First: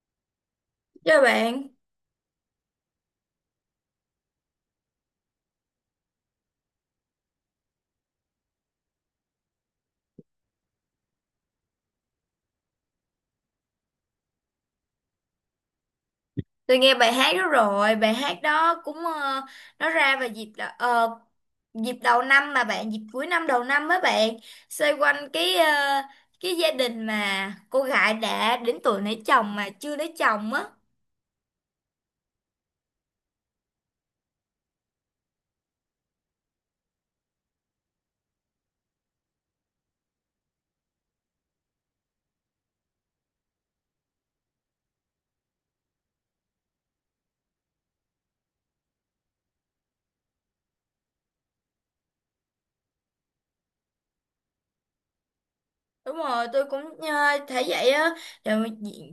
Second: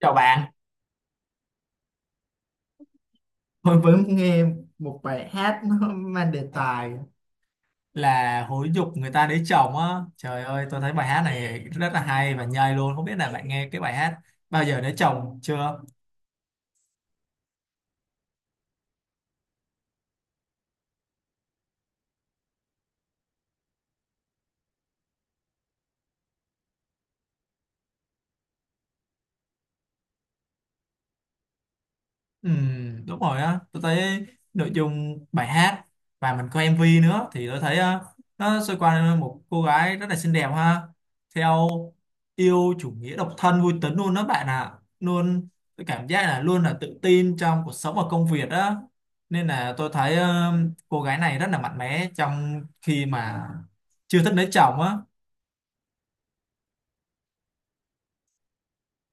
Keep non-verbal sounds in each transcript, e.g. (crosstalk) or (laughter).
Chào bạn, Chào bạn, tôi vẫn nghe một bài hát nó mang đề tài là hối dục người ta lấy chồng á. Trời ơi, tôi thấy bài hát này rất là hay và nhây luôn. Không biết là bạn nghe cái bài hát bao giờ lấy chồng chưa? tôi nghe bài hát đó rồi, bài hát đó cũng nó ra vào dịp dịp đầu năm mà bạn, dịp cuối năm đầu năm á bạn, xoay quanh cái gia đình mà cô gái đã đến tuổi lấy chồng mà chưa lấy chồng á. Ừ, đúng rồi á, tôi thấy nội dung bài hát và mình coi MV nữa thì tôi thấy, nó xoay quanh một cô gái rất là xinh đẹp ha, theo yêu chủ nghĩa độc thân vui tính luôn đó bạn ạ, luôn tôi cảm giác là luôn là tự tin trong cuộc sống và công việc đó. Nên là tôi thấy cô gái này rất là mạnh mẽ trong khi mà chưa thích lấy chồng á. Đúng rồi, tôi cũng thấy vậy á, tại vì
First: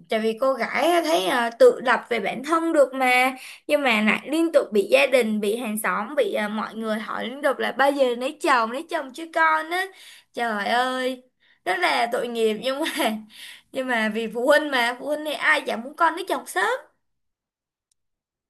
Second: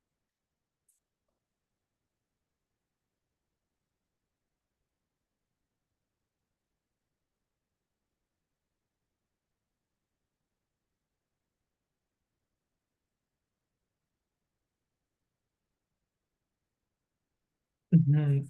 tại vì cô gái á, thấy tự lập về bản thân được mà, nhưng mà lại liên tục bị gia đình, bị hàng xóm, bị mọi người hỏi liên tục là bao giờ lấy chồng chứ con á, trời ơi, rất là tội nghiệp nhưng mà vì phụ huynh mà phụ huynh thì ai chẳng muốn con lấy chồng sớm. Ừ,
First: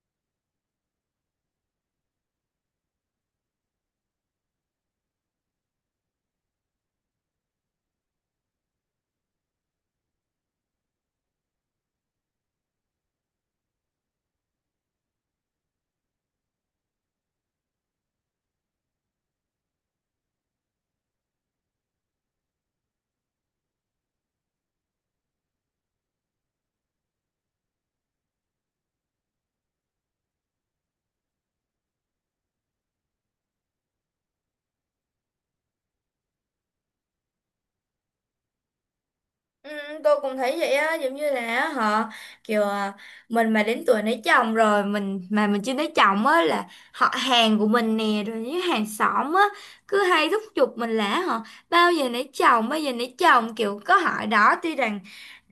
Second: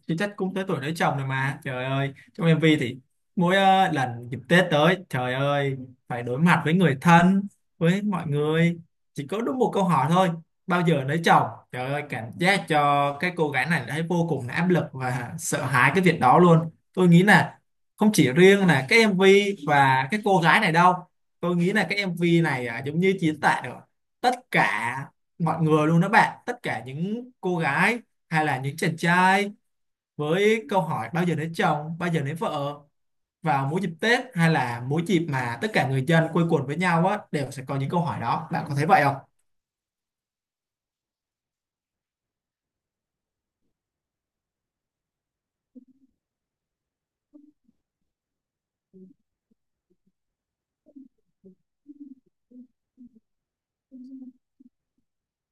chứ chắc cũng tới tuổi lấy chồng rồi mà. Trời ơi, trong MV thì mỗi lần dịp Tết tới, trời ơi, phải đối mặt với người thân, với mọi người, chỉ có đúng một câu hỏi thôi: bao giờ lấy chồng. Trời ơi, cảm giác cho cái cô gái này thấy vô cùng là áp lực và sợ hãi cái việc đó luôn. Tôi nghĩ là không chỉ riêng là cái MV và cái cô gái này đâu, tôi nghĩ là cái MV này, à, giống như diễn tả được tất cả mọi người luôn đó bạn, tất cả những cô gái hay là những chàng trai với câu hỏi bao giờ lấy chồng, bao giờ lấy vợ vào mỗi dịp Tết, hay là mỗi dịp mà tất cả người dân quây quần với nhau á đều sẽ có những câu hỏi đó. Bạn có thấy vậy không? Ừ, tôi cũng thấy vậy á giống như là họ kiểu mình mà đến tuổi lấy chồng rồi mình mà mình chưa lấy chồng á là họ hàng của mình nè rồi những hàng xóm á cứ hay thúc giục mình là họ bao giờ lấy chồng bao giờ lấy chồng kiểu có hỏi đó tuy rằng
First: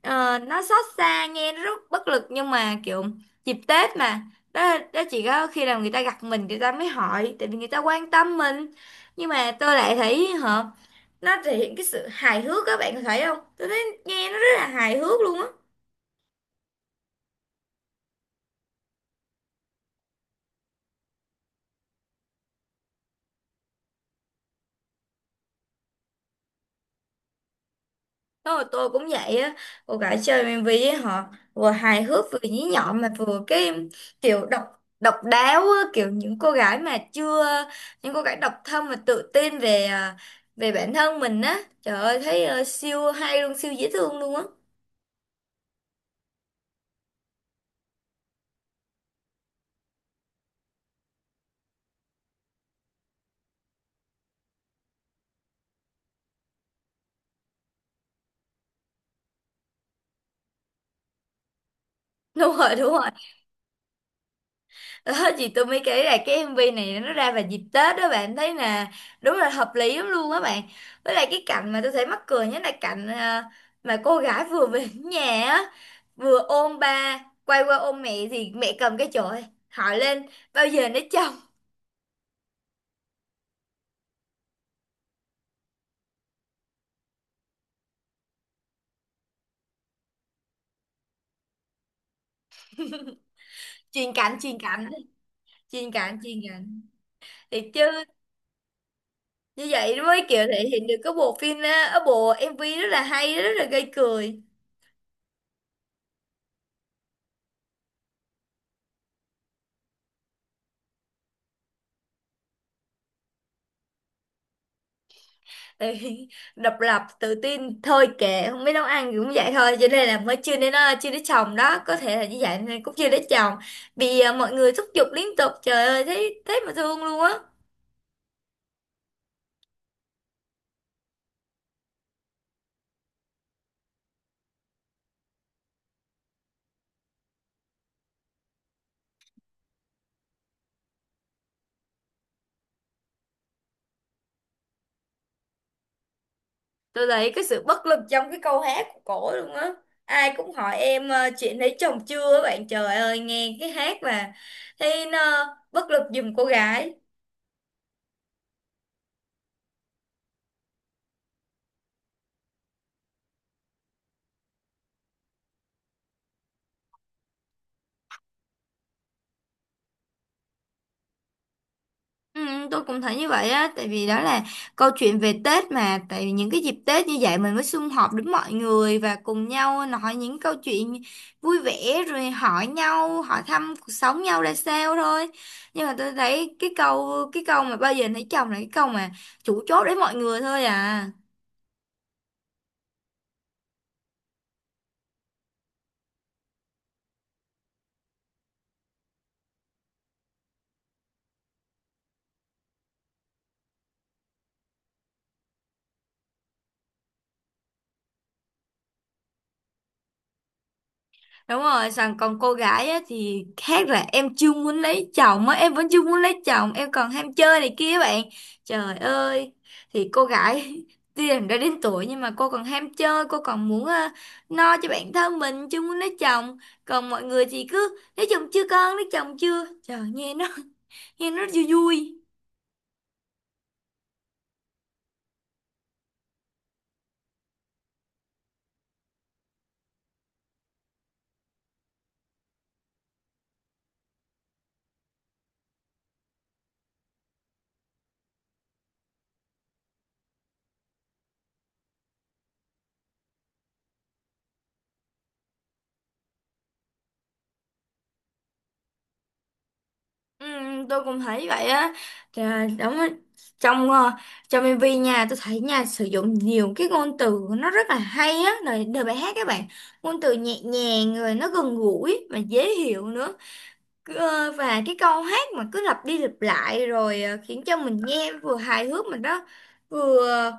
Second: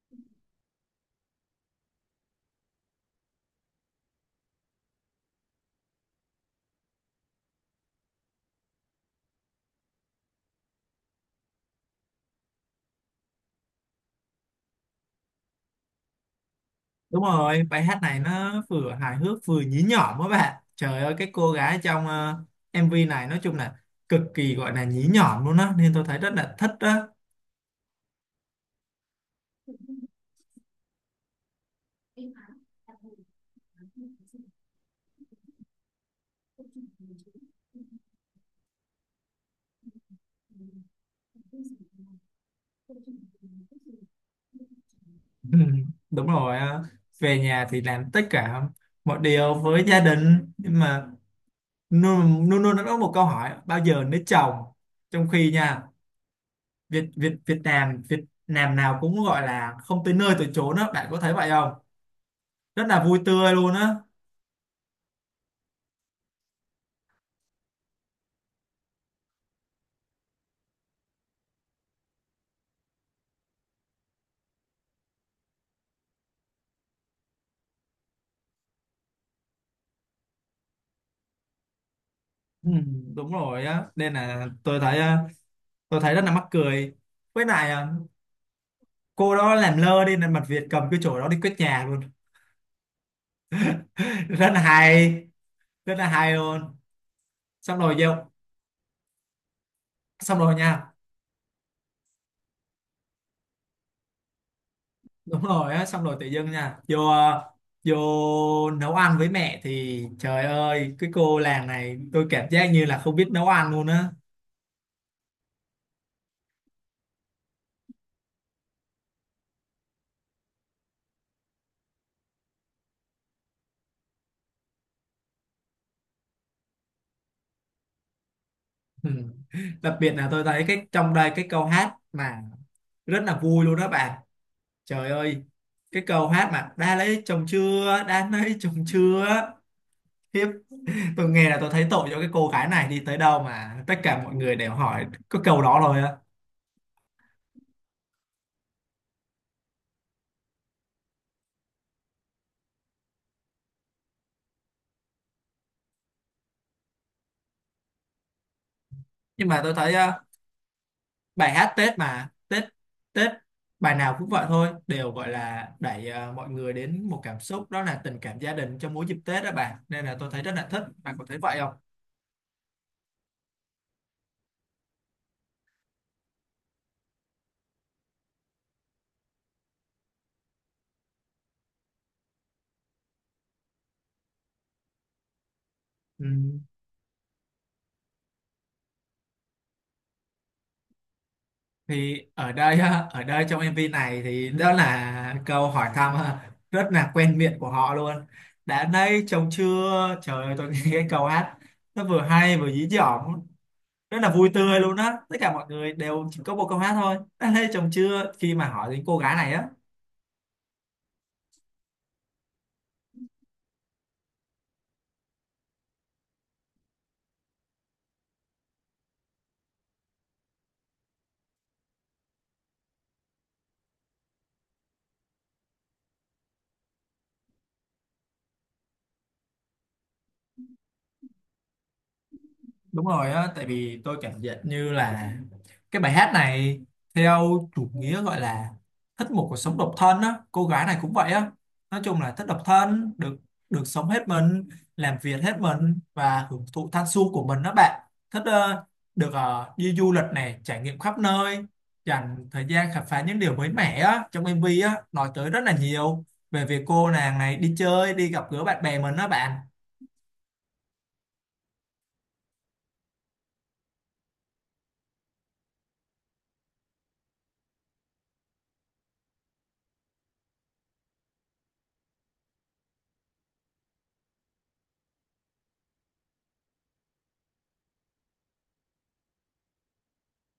nó xót xa nghe nó rất bất lực nhưng mà kiểu dịp Tết mà đó chỉ có khi nào người ta gặp mình người ta mới hỏi tại vì người ta quan tâm mình nhưng mà tôi lại thấy họ nó thể hiện cái sự hài hước các bạn có thấy không tôi nghe nó rất là hài hước luôn á. Đúng rồi, bài hát này nó vừa hài hước vừa nhí nhỏm á bạn. Trời ơi, cái cô gái trong, MV này nói chung là cực kỳ gọi là nhí nhỏm luôn á, nên tôi thấy rất là thích đó. Thôi tôi cũng vậy á cô gái chơi MV với họ vừa hài hước vừa nhí nhọn mà vừa cái kiểu độc độc đáo á, kiểu những cô gái mà chưa những cô gái độc thân mà tự tin về bản thân mình á trời ơi thấy siêu hay luôn siêu dễ thương luôn á (laughs) Ừ, (laughs) đúng rồi, về nhà thì làm tất cả mọi điều với gia đình, nhưng mà luôn luôn luôn nó có một câu hỏi: bao giờ lấy chồng, trong khi nha Việt Việt Việt Nam Việt Nam nào cũng gọi là không tới nơi tới chốn á. Bạn có thấy vậy không? đúng rồi Rất đúng là rồi. vui tươi luôn á. Ờ, chị tôi mới kể là cái MV này nó ra vào dịp Tết đó bạn thấy là đúng là hợp lý lắm luôn á bạn với lại cái cảnh mà tôi thấy mắc cười nhất là cảnh mà cô gái vừa về đến nhà á vừa ôm ba quay qua ôm mẹ thì mẹ cầm cái chổi hỏi lên bao giờ nó chồng Ừ, đúng rồi á, nên là tôi thấy rất là mắc cười. Với lại cô đó làm lơ đi nên mặt Việt cầm cái chổi đó đi quét nhà luôn. truyền (laughs) cảnh Rất truyền là cảnh hay, truyền rất là cảnh hay truyền luôn. cảnh thì Xong rồi chứ vô, như vậy mới xong kiểu rồi thể hiện nha, được cái bộ phim á, ở bộ MV rất là hay rất là gây cười. đúng rồi á, xong rồi tự dưng nha, vô nấu ăn với mẹ thì trời ơi, cái cô làng này tôi cảm giác như là không biết nấu ăn luôn á. Ê, độc lập tự tin thôi kệ không biết nấu ăn thì cũng vậy thôi cho nên là mới chưa đến chồng đó có thể là như vậy nên cũng chưa đến chồng vì mọi người thúc giục liên tục trời ơi thấy thấy mà thương luôn á. Ừ, đặc biệt là tôi thấy cái trong đây cái câu hát mà rất là vui luôn đó bạn, trời ơi, cái câu hát mà đã lấy chồng chưa, đã lấy chồng chưa, hiếp, tôi nghe là tôi thấy tội cho cái cô gái này, đi tới đâu mà tất cả mọi người đều hỏi có câu đó rồi á. Tôi thấy cái sự bất lực trong cái câu hát của cổ luôn á ai cũng hỏi em chuyện lấy chồng chưa á bạn trời ơi nghe cái hát mà thấy nó bất lực giùm cô gái. Nhưng mà tôi thấy bài hát Tết mà Tết Tết bài nào cũng vậy thôi, đều gọi là đẩy mọi người đến một cảm xúc, đó là tình cảm gia đình trong mỗi dịp Tết đó bạn, nên là tôi thấy rất là thích. Bạn có thấy vậy không? Ừ, tôi cũng thấy như vậy á tại vì đó là câu chuyện về Tết mà tại vì những cái dịp Tết như vậy mình mới sum họp được mọi người và cùng nhau nói những câu chuyện vui vẻ rồi hỏi nhau hỏi thăm cuộc sống nhau ra sao thôi nhưng mà tôi Ừ, thấy cái câu mà bao giờ lấy chồng là cái câu mà chủ chốt đến mọi người thôi à. thì ở đây ha, ở đây trong MV này thì đó là câu hỏi thăm ha, rất là quen miệng của họ luôn. Đã nay chồng chưa, trời ơi, tôi nghe cái câu hát nó vừa hay vừa dí dỏm, rất là vui tươi luôn á. Tất cả mọi người đều chỉ có một câu hát thôi: đã nay chồng chưa, khi mà hỏi đến cô gái này á. Đúng rồi, xong còn cô gái á, thì khác là em chưa muốn lấy chồng á, em vẫn chưa muốn lấy chồng, em còn ham chơi này kia bạn. Trời ơi, thì cô gái (laughs) tuy rằng đã đến tuổi nhưng mà cô còn ham chơi, cô còn muốn no cho bản thân mình, chưa muốn lấy chồng. Còn mọi người thì cứ lấy chồng chưa con, lấy chồng chưa. Trời, nghe nó, (laughs) nghe nó vui vui. Đúng rồi á, tại vì tôi cảm nhận như là cái bài hát này theo chủ nghĩa gọi là thích một cuộc sống độc thân á. Cô gái này cũng vậy á, nói chung là thích độc thân, được được sống hết mình, làm việc hết mình và hưởng thụ thanh xuân của mình đó bạn. Thích, được, đi du lịch này, trải nghiệm khắp nơi, dành thời gian khám phá những điều mới mẻ á. Trong MV á nói tới rất là nhiều về việc cô nàng này đi chơi, đi gặp gỡ bạn bè mình đó bạn. Ừ, tôi cũng thấy vậy á. Đúng á. trong ờ, trong MV nha tôi thấy nha sử dụng nhiều cái ngôn từ nó rất là hay á lời đời bài hát các bạn ngôn từ nhẹ nhàng rồi nó gần gũi mà dễ hiểu nữa. Và cái câu hát mà cứ lặp đi lặp lại rồi khiến cho mình nghe vừa hài hước mà nó vừa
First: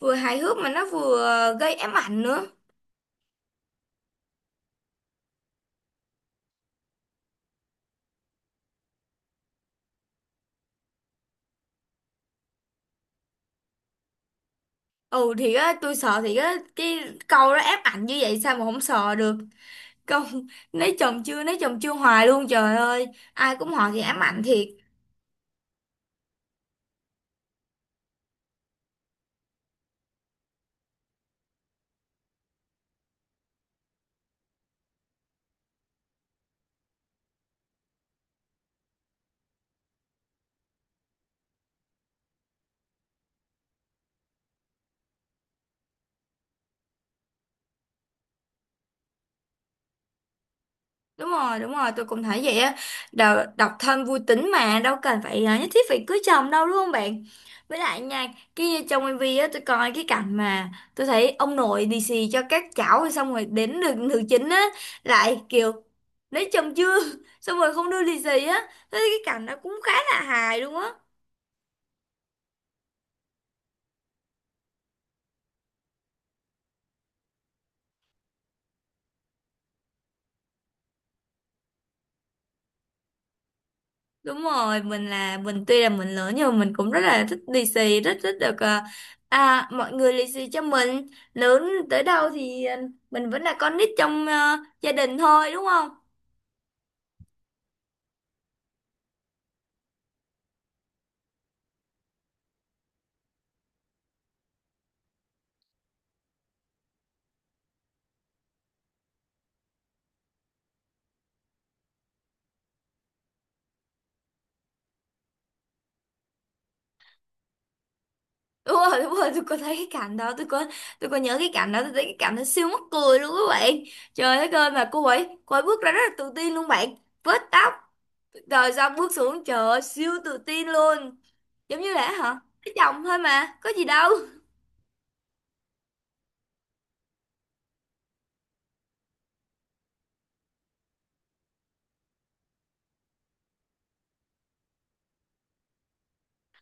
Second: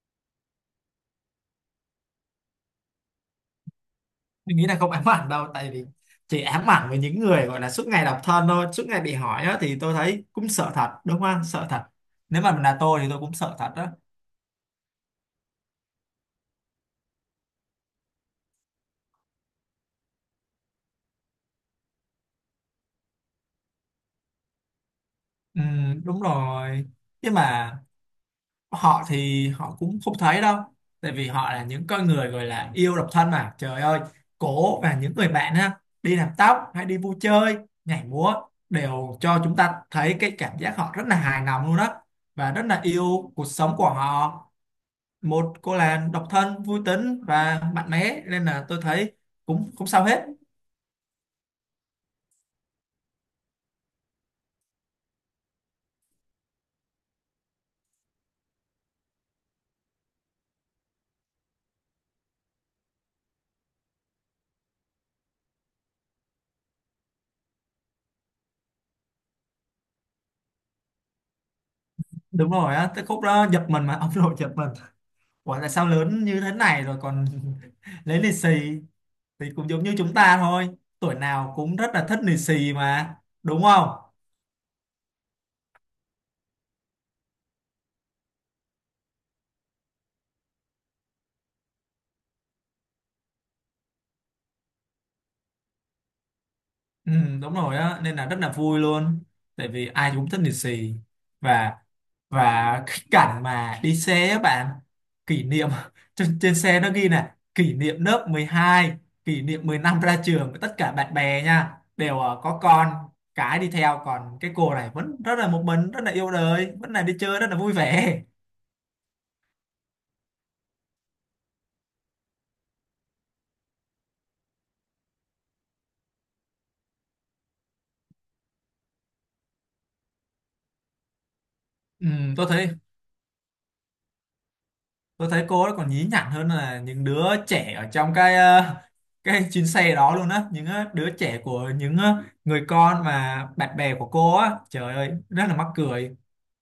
vừa hài hước mà nó vừa gây ám ảnh nữa. Mình nghĩ là không ám ảnh đâu, tại vì chỉ ám ảnh với những người gọi là suốt ngày độc thân thôi, suốt ngày bị hỏi á, thì tôi thấy cũng sợ thật, đúng không? Sợ thật, nếu mà là tôi thì tôi cũng sợ thật đó. Ừ thì á, tôi sợ thì á, cái câu đó ám ảnh như vậy sao mà không sợ được. Công lấy chồng chưa hoài luôn trời ơi ai cũng hỏi thì ám ảnh thiệt. Ừ, đúng rồi. Nhưng mà họ thì họ cũng không thấy đâu, tại vì họ là những con người gọi là yêu độc thân mà. Trời ơi, cổ và những người bạn ha đi làm tóc hay đi vui chơi, nhảy múa đều cho chúng ta thấy cái cảm giác họ rất là hài lòng luôn đó, và rất là yêu cuộc sống của họ. Một cô là độc thân vui tính và mạnh mẽ, nên là tôi thấy cũng không sao hết. Đúng rồi đúng rồi tôi cũng thấy vậy á. Độc thân vui tính mà đâu cần phải nhất thiết phải cưới chồng đâu đúng không bạn với lại nha kia trong MV á tôi coi cái cảnh mà tôi thấy ông nội lì xì cho các cháu rồi xong rồi đến được nữ chính á lại kiểu lấy chồng chưa (laughs) xong rồi không đưa lì xì á thế cái cảnh nó cũng khá là hài luôn á. Đúng rồi á, tới khúc đó giật mình mà (laughs) ông nội giật mình, ủa tại sao lớn như thế này rồi còn (laughs) lấy lì xì. Thì cũng giống như chúng ta thôi, tuổi nào cũng rất là thích lì xì mà, đúng không? Đúng rồi, mình là mình tuy là mình lớn nhưng mà mình cũng rất là thích lì xì, rất thích được mọi người lì xì cho mình. Lớn tới đâu thì mình vẫn là con nít trong gia đình thôi đúng không? Ừ, đúng rồi á, nên là rất là vui luôn, tại vì ai cũng thích lì xì. Và và cái cảnh mà đi xe á bạn, kỷ niệm, (laughs) trên xe nó ghi là kỷ niệm lớp 12, kỷ niệm 10 ra trường với tất cả bạn bè nha, đều có con cái đi theo. Còn cái cô này vẫn rất là một mình, rất là yêu đời, vẫn là đi chơi rất là vui vẻ. Đúng rồi, tôi có thấy cái cảnh đó, tôi có nhớ cái cảnh đó, tôi thấy cái cảnh nó siêu mắc cười luôn các bạn. Trời đất ơi mà cô ấy bước ra rất là tự tin luôn bạn. Vết tóc rồi xong bước xuống trời ơi, siêu tự tin luôn. Giống như Ừ, là hả? tôi thấy Cái chồng thôi mà, có gì đâu. tôi thấy cô ấy còn nhí nhảnh hơn là những đứa trẻ ở trong cái chuyến xe đó luôn á, những đứa trẻ của những người con mà bạn bè của cô á, trời ơi rất là mắc cười.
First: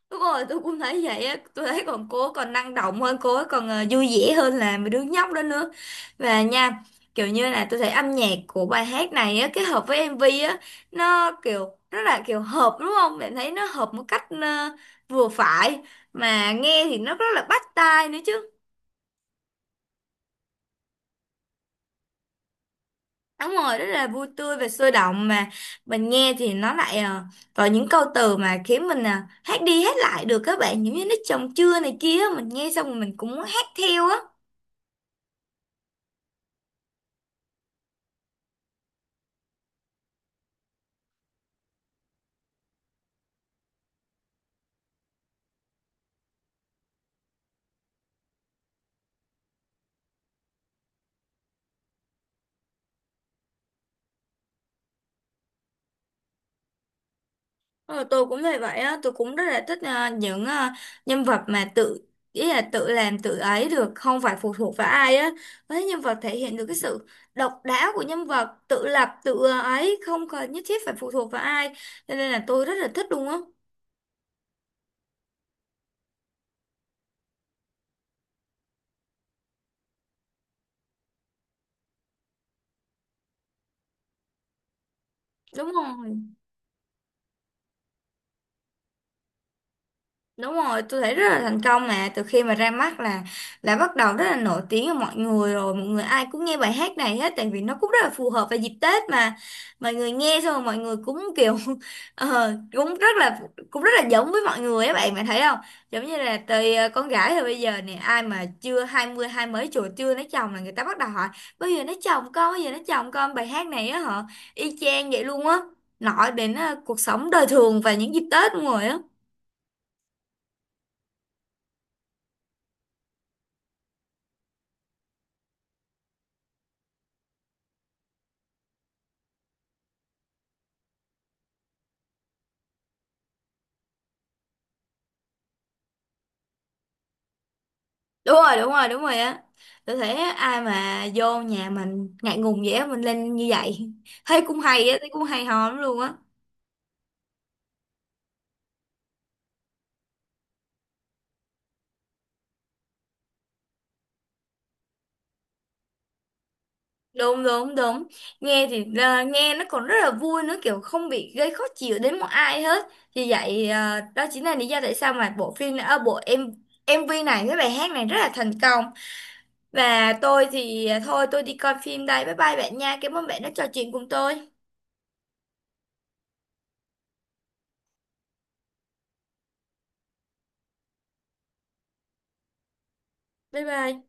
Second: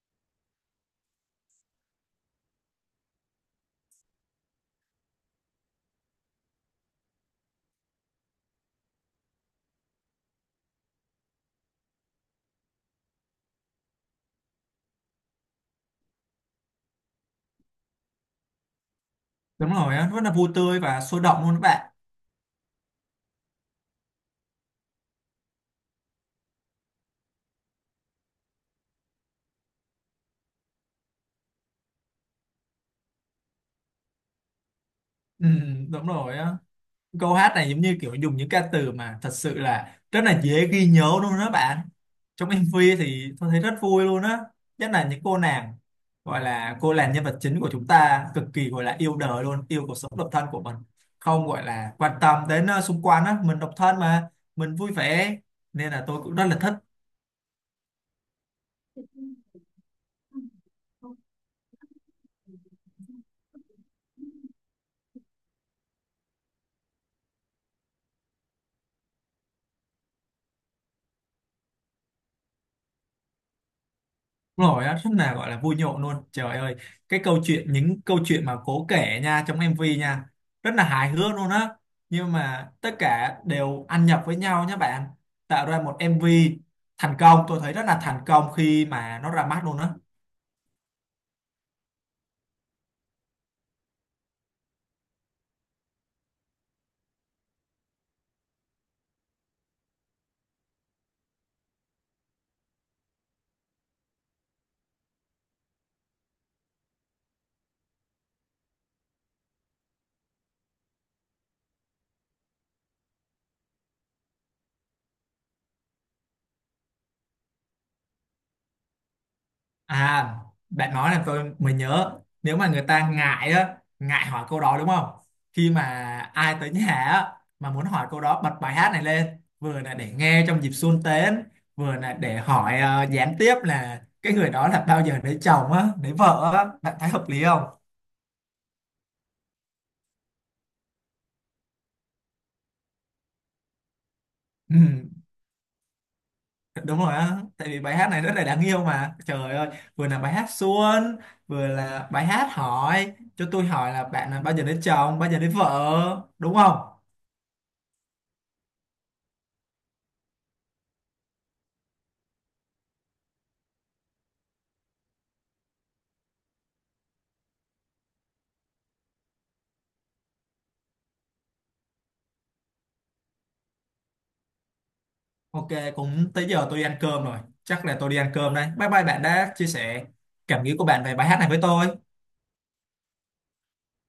Đúng rồi, tôi cũng thấy vậy á, tôi thấy còn cô ấy còn năng động hơn, cô ấy còn vui vẻ hơn là mấy đứa nhóc đó nữa. Và nha, kiểu như là tôi thấy âm nhạc của bài hát này á, kết hợp với MV á, nó kiểu rất là kiểu hợp đúng không? Bạn thấy nó hợp một cách vừa phải, mà nghe thì nó rất là bắt tai nữa chứ. Đúng rồi á, rất là vui tươi và sôi động luôn các bạn. Đúng rồi, rất là vui tươi và sôi động mà mình nghe thì nó lại có những câu từ mà khiến mình hát đi hát lại được các bạn, giống như nó chồng chưa này kia, mình nghe xong rồi mình cũng muốn hát theo á. Ừ, đúng rồi á, câu hát này giống như kiểu dùng những ca từ mà thật sự là rất là dễ ghi nhớ luôn đó bạn. Trong MV thì tôi thấy rất vui luôn á, nhất là những cô nàng gọi là cô nàng nhân vật chính của chúng ta cực kỳ gọi là yêu đời luôn, yêu cuộc sống độc thân của mình, không gọi là quan tâm đến xung quanh á. Mình độc thân mà mình vui vẻ, nên là tôi cũng rất là thích. Ờ, tôi cũng thấy vậy á, tôi cũng rất là thích những nhân vật mà tự ý là tự làm tự ấy được, không phải phụ thuộc vào ai á. Với nhân vật thể hiện được cái sự độc đáo của nhân vật, tự lập tự ấy, không cần nhất thiết phải phụ thuộc vào ai. Cho nên là tôi rất là thích luôn á. Đúng rồi á, rất là gọi là vui nhộn luôn, trời ơi, cái câu chuyện, những câu chuyện mà cố kể nha, trong MV nha, rất là hài hước luôn á, nhưng mà tất cả đều ăn nhập với nhau nhé bạn, tạo Đúng ra một rồi. MV thành công. Tôi thấy rất là thành công khi mà nó ra mắt luôn á. Đúng rồi, tôi thấy rất là thành công mà từ khi mà ra mắt là bắt đầu rất là nổi tiếng ở mọi người rồi, mọi người ai cũng nghe bài hát này hết tại vì nó cũng rất là phù hợp vào dịp Tết mà. Mọi người nghe xong rồi mọi người cũng kiểu (laughs) ờ, cũng rất là cũng rất là giống với mọi người á bạn bạn thấy không? Giống như là từ con gái rồi bây giờ nè, ai mà chưa 20 hai mấy tuổi chưa lấy chồng là người ta bắt đầu hỏi bao giờ lấy chồng con, bao giờ lấy chồng con bài hát này á họ y chang vậy luôn á. Nói đến cuộc sống đời thường và những dịp Tết luôn rồi á. À, bạn nói là tôi mới nhớ, nếu mà người ta ngại á, ngại hỏi câu đó đúng không? Khi mà ai tới nhà á, mà muốn hỏi câu đó, bật bài hát này lên, vừa là để nghe trong dịp xuân tết, vừa là để hỏi gián tiếp là cái người đó là bao giờ lấy chồng á, lấy vợ á, bạn thấy hợp lý không? Đúng rồi đúng rồi đúng rồi á tôi thấy á, ai mà vô nhà mình ngại ngùng vậy á, mình lên như vậy (laughs) thấy cũng Ừ, hay á thấy cũng hay ho lắm luôn á. đúng rồi á, tại vì bài hát này rất là đáng yêu mà. Trời ơi, vừa là bài hát xuân, vừa là bài hát hỏi cho tôi hỏi là bạn là bao giờ lấy chồng, bao giờ lấy vợ, đúng không? Đúng đúng đúng nghe thì nghe nó còn rất là vui nữa kiểu không bị gây khó chịu đến một ai hết vì vậy đó chính là lý do tại sao mà bộ phim bộ em MV này với bài hát này rất là thành công và tôi thì thôi tôi đi coi phim đây bye bye bạn nha cảm ơn bạn đã trò chuyện cùng tôi Ok, cũng tới giờ tôi đi ăn cơm rồi. Chắc là tôi đi ăn cơm đây. Bye bye bạn đã chia sẻ cảm nghĩ của bạn về bài hát này với tôi. bye bye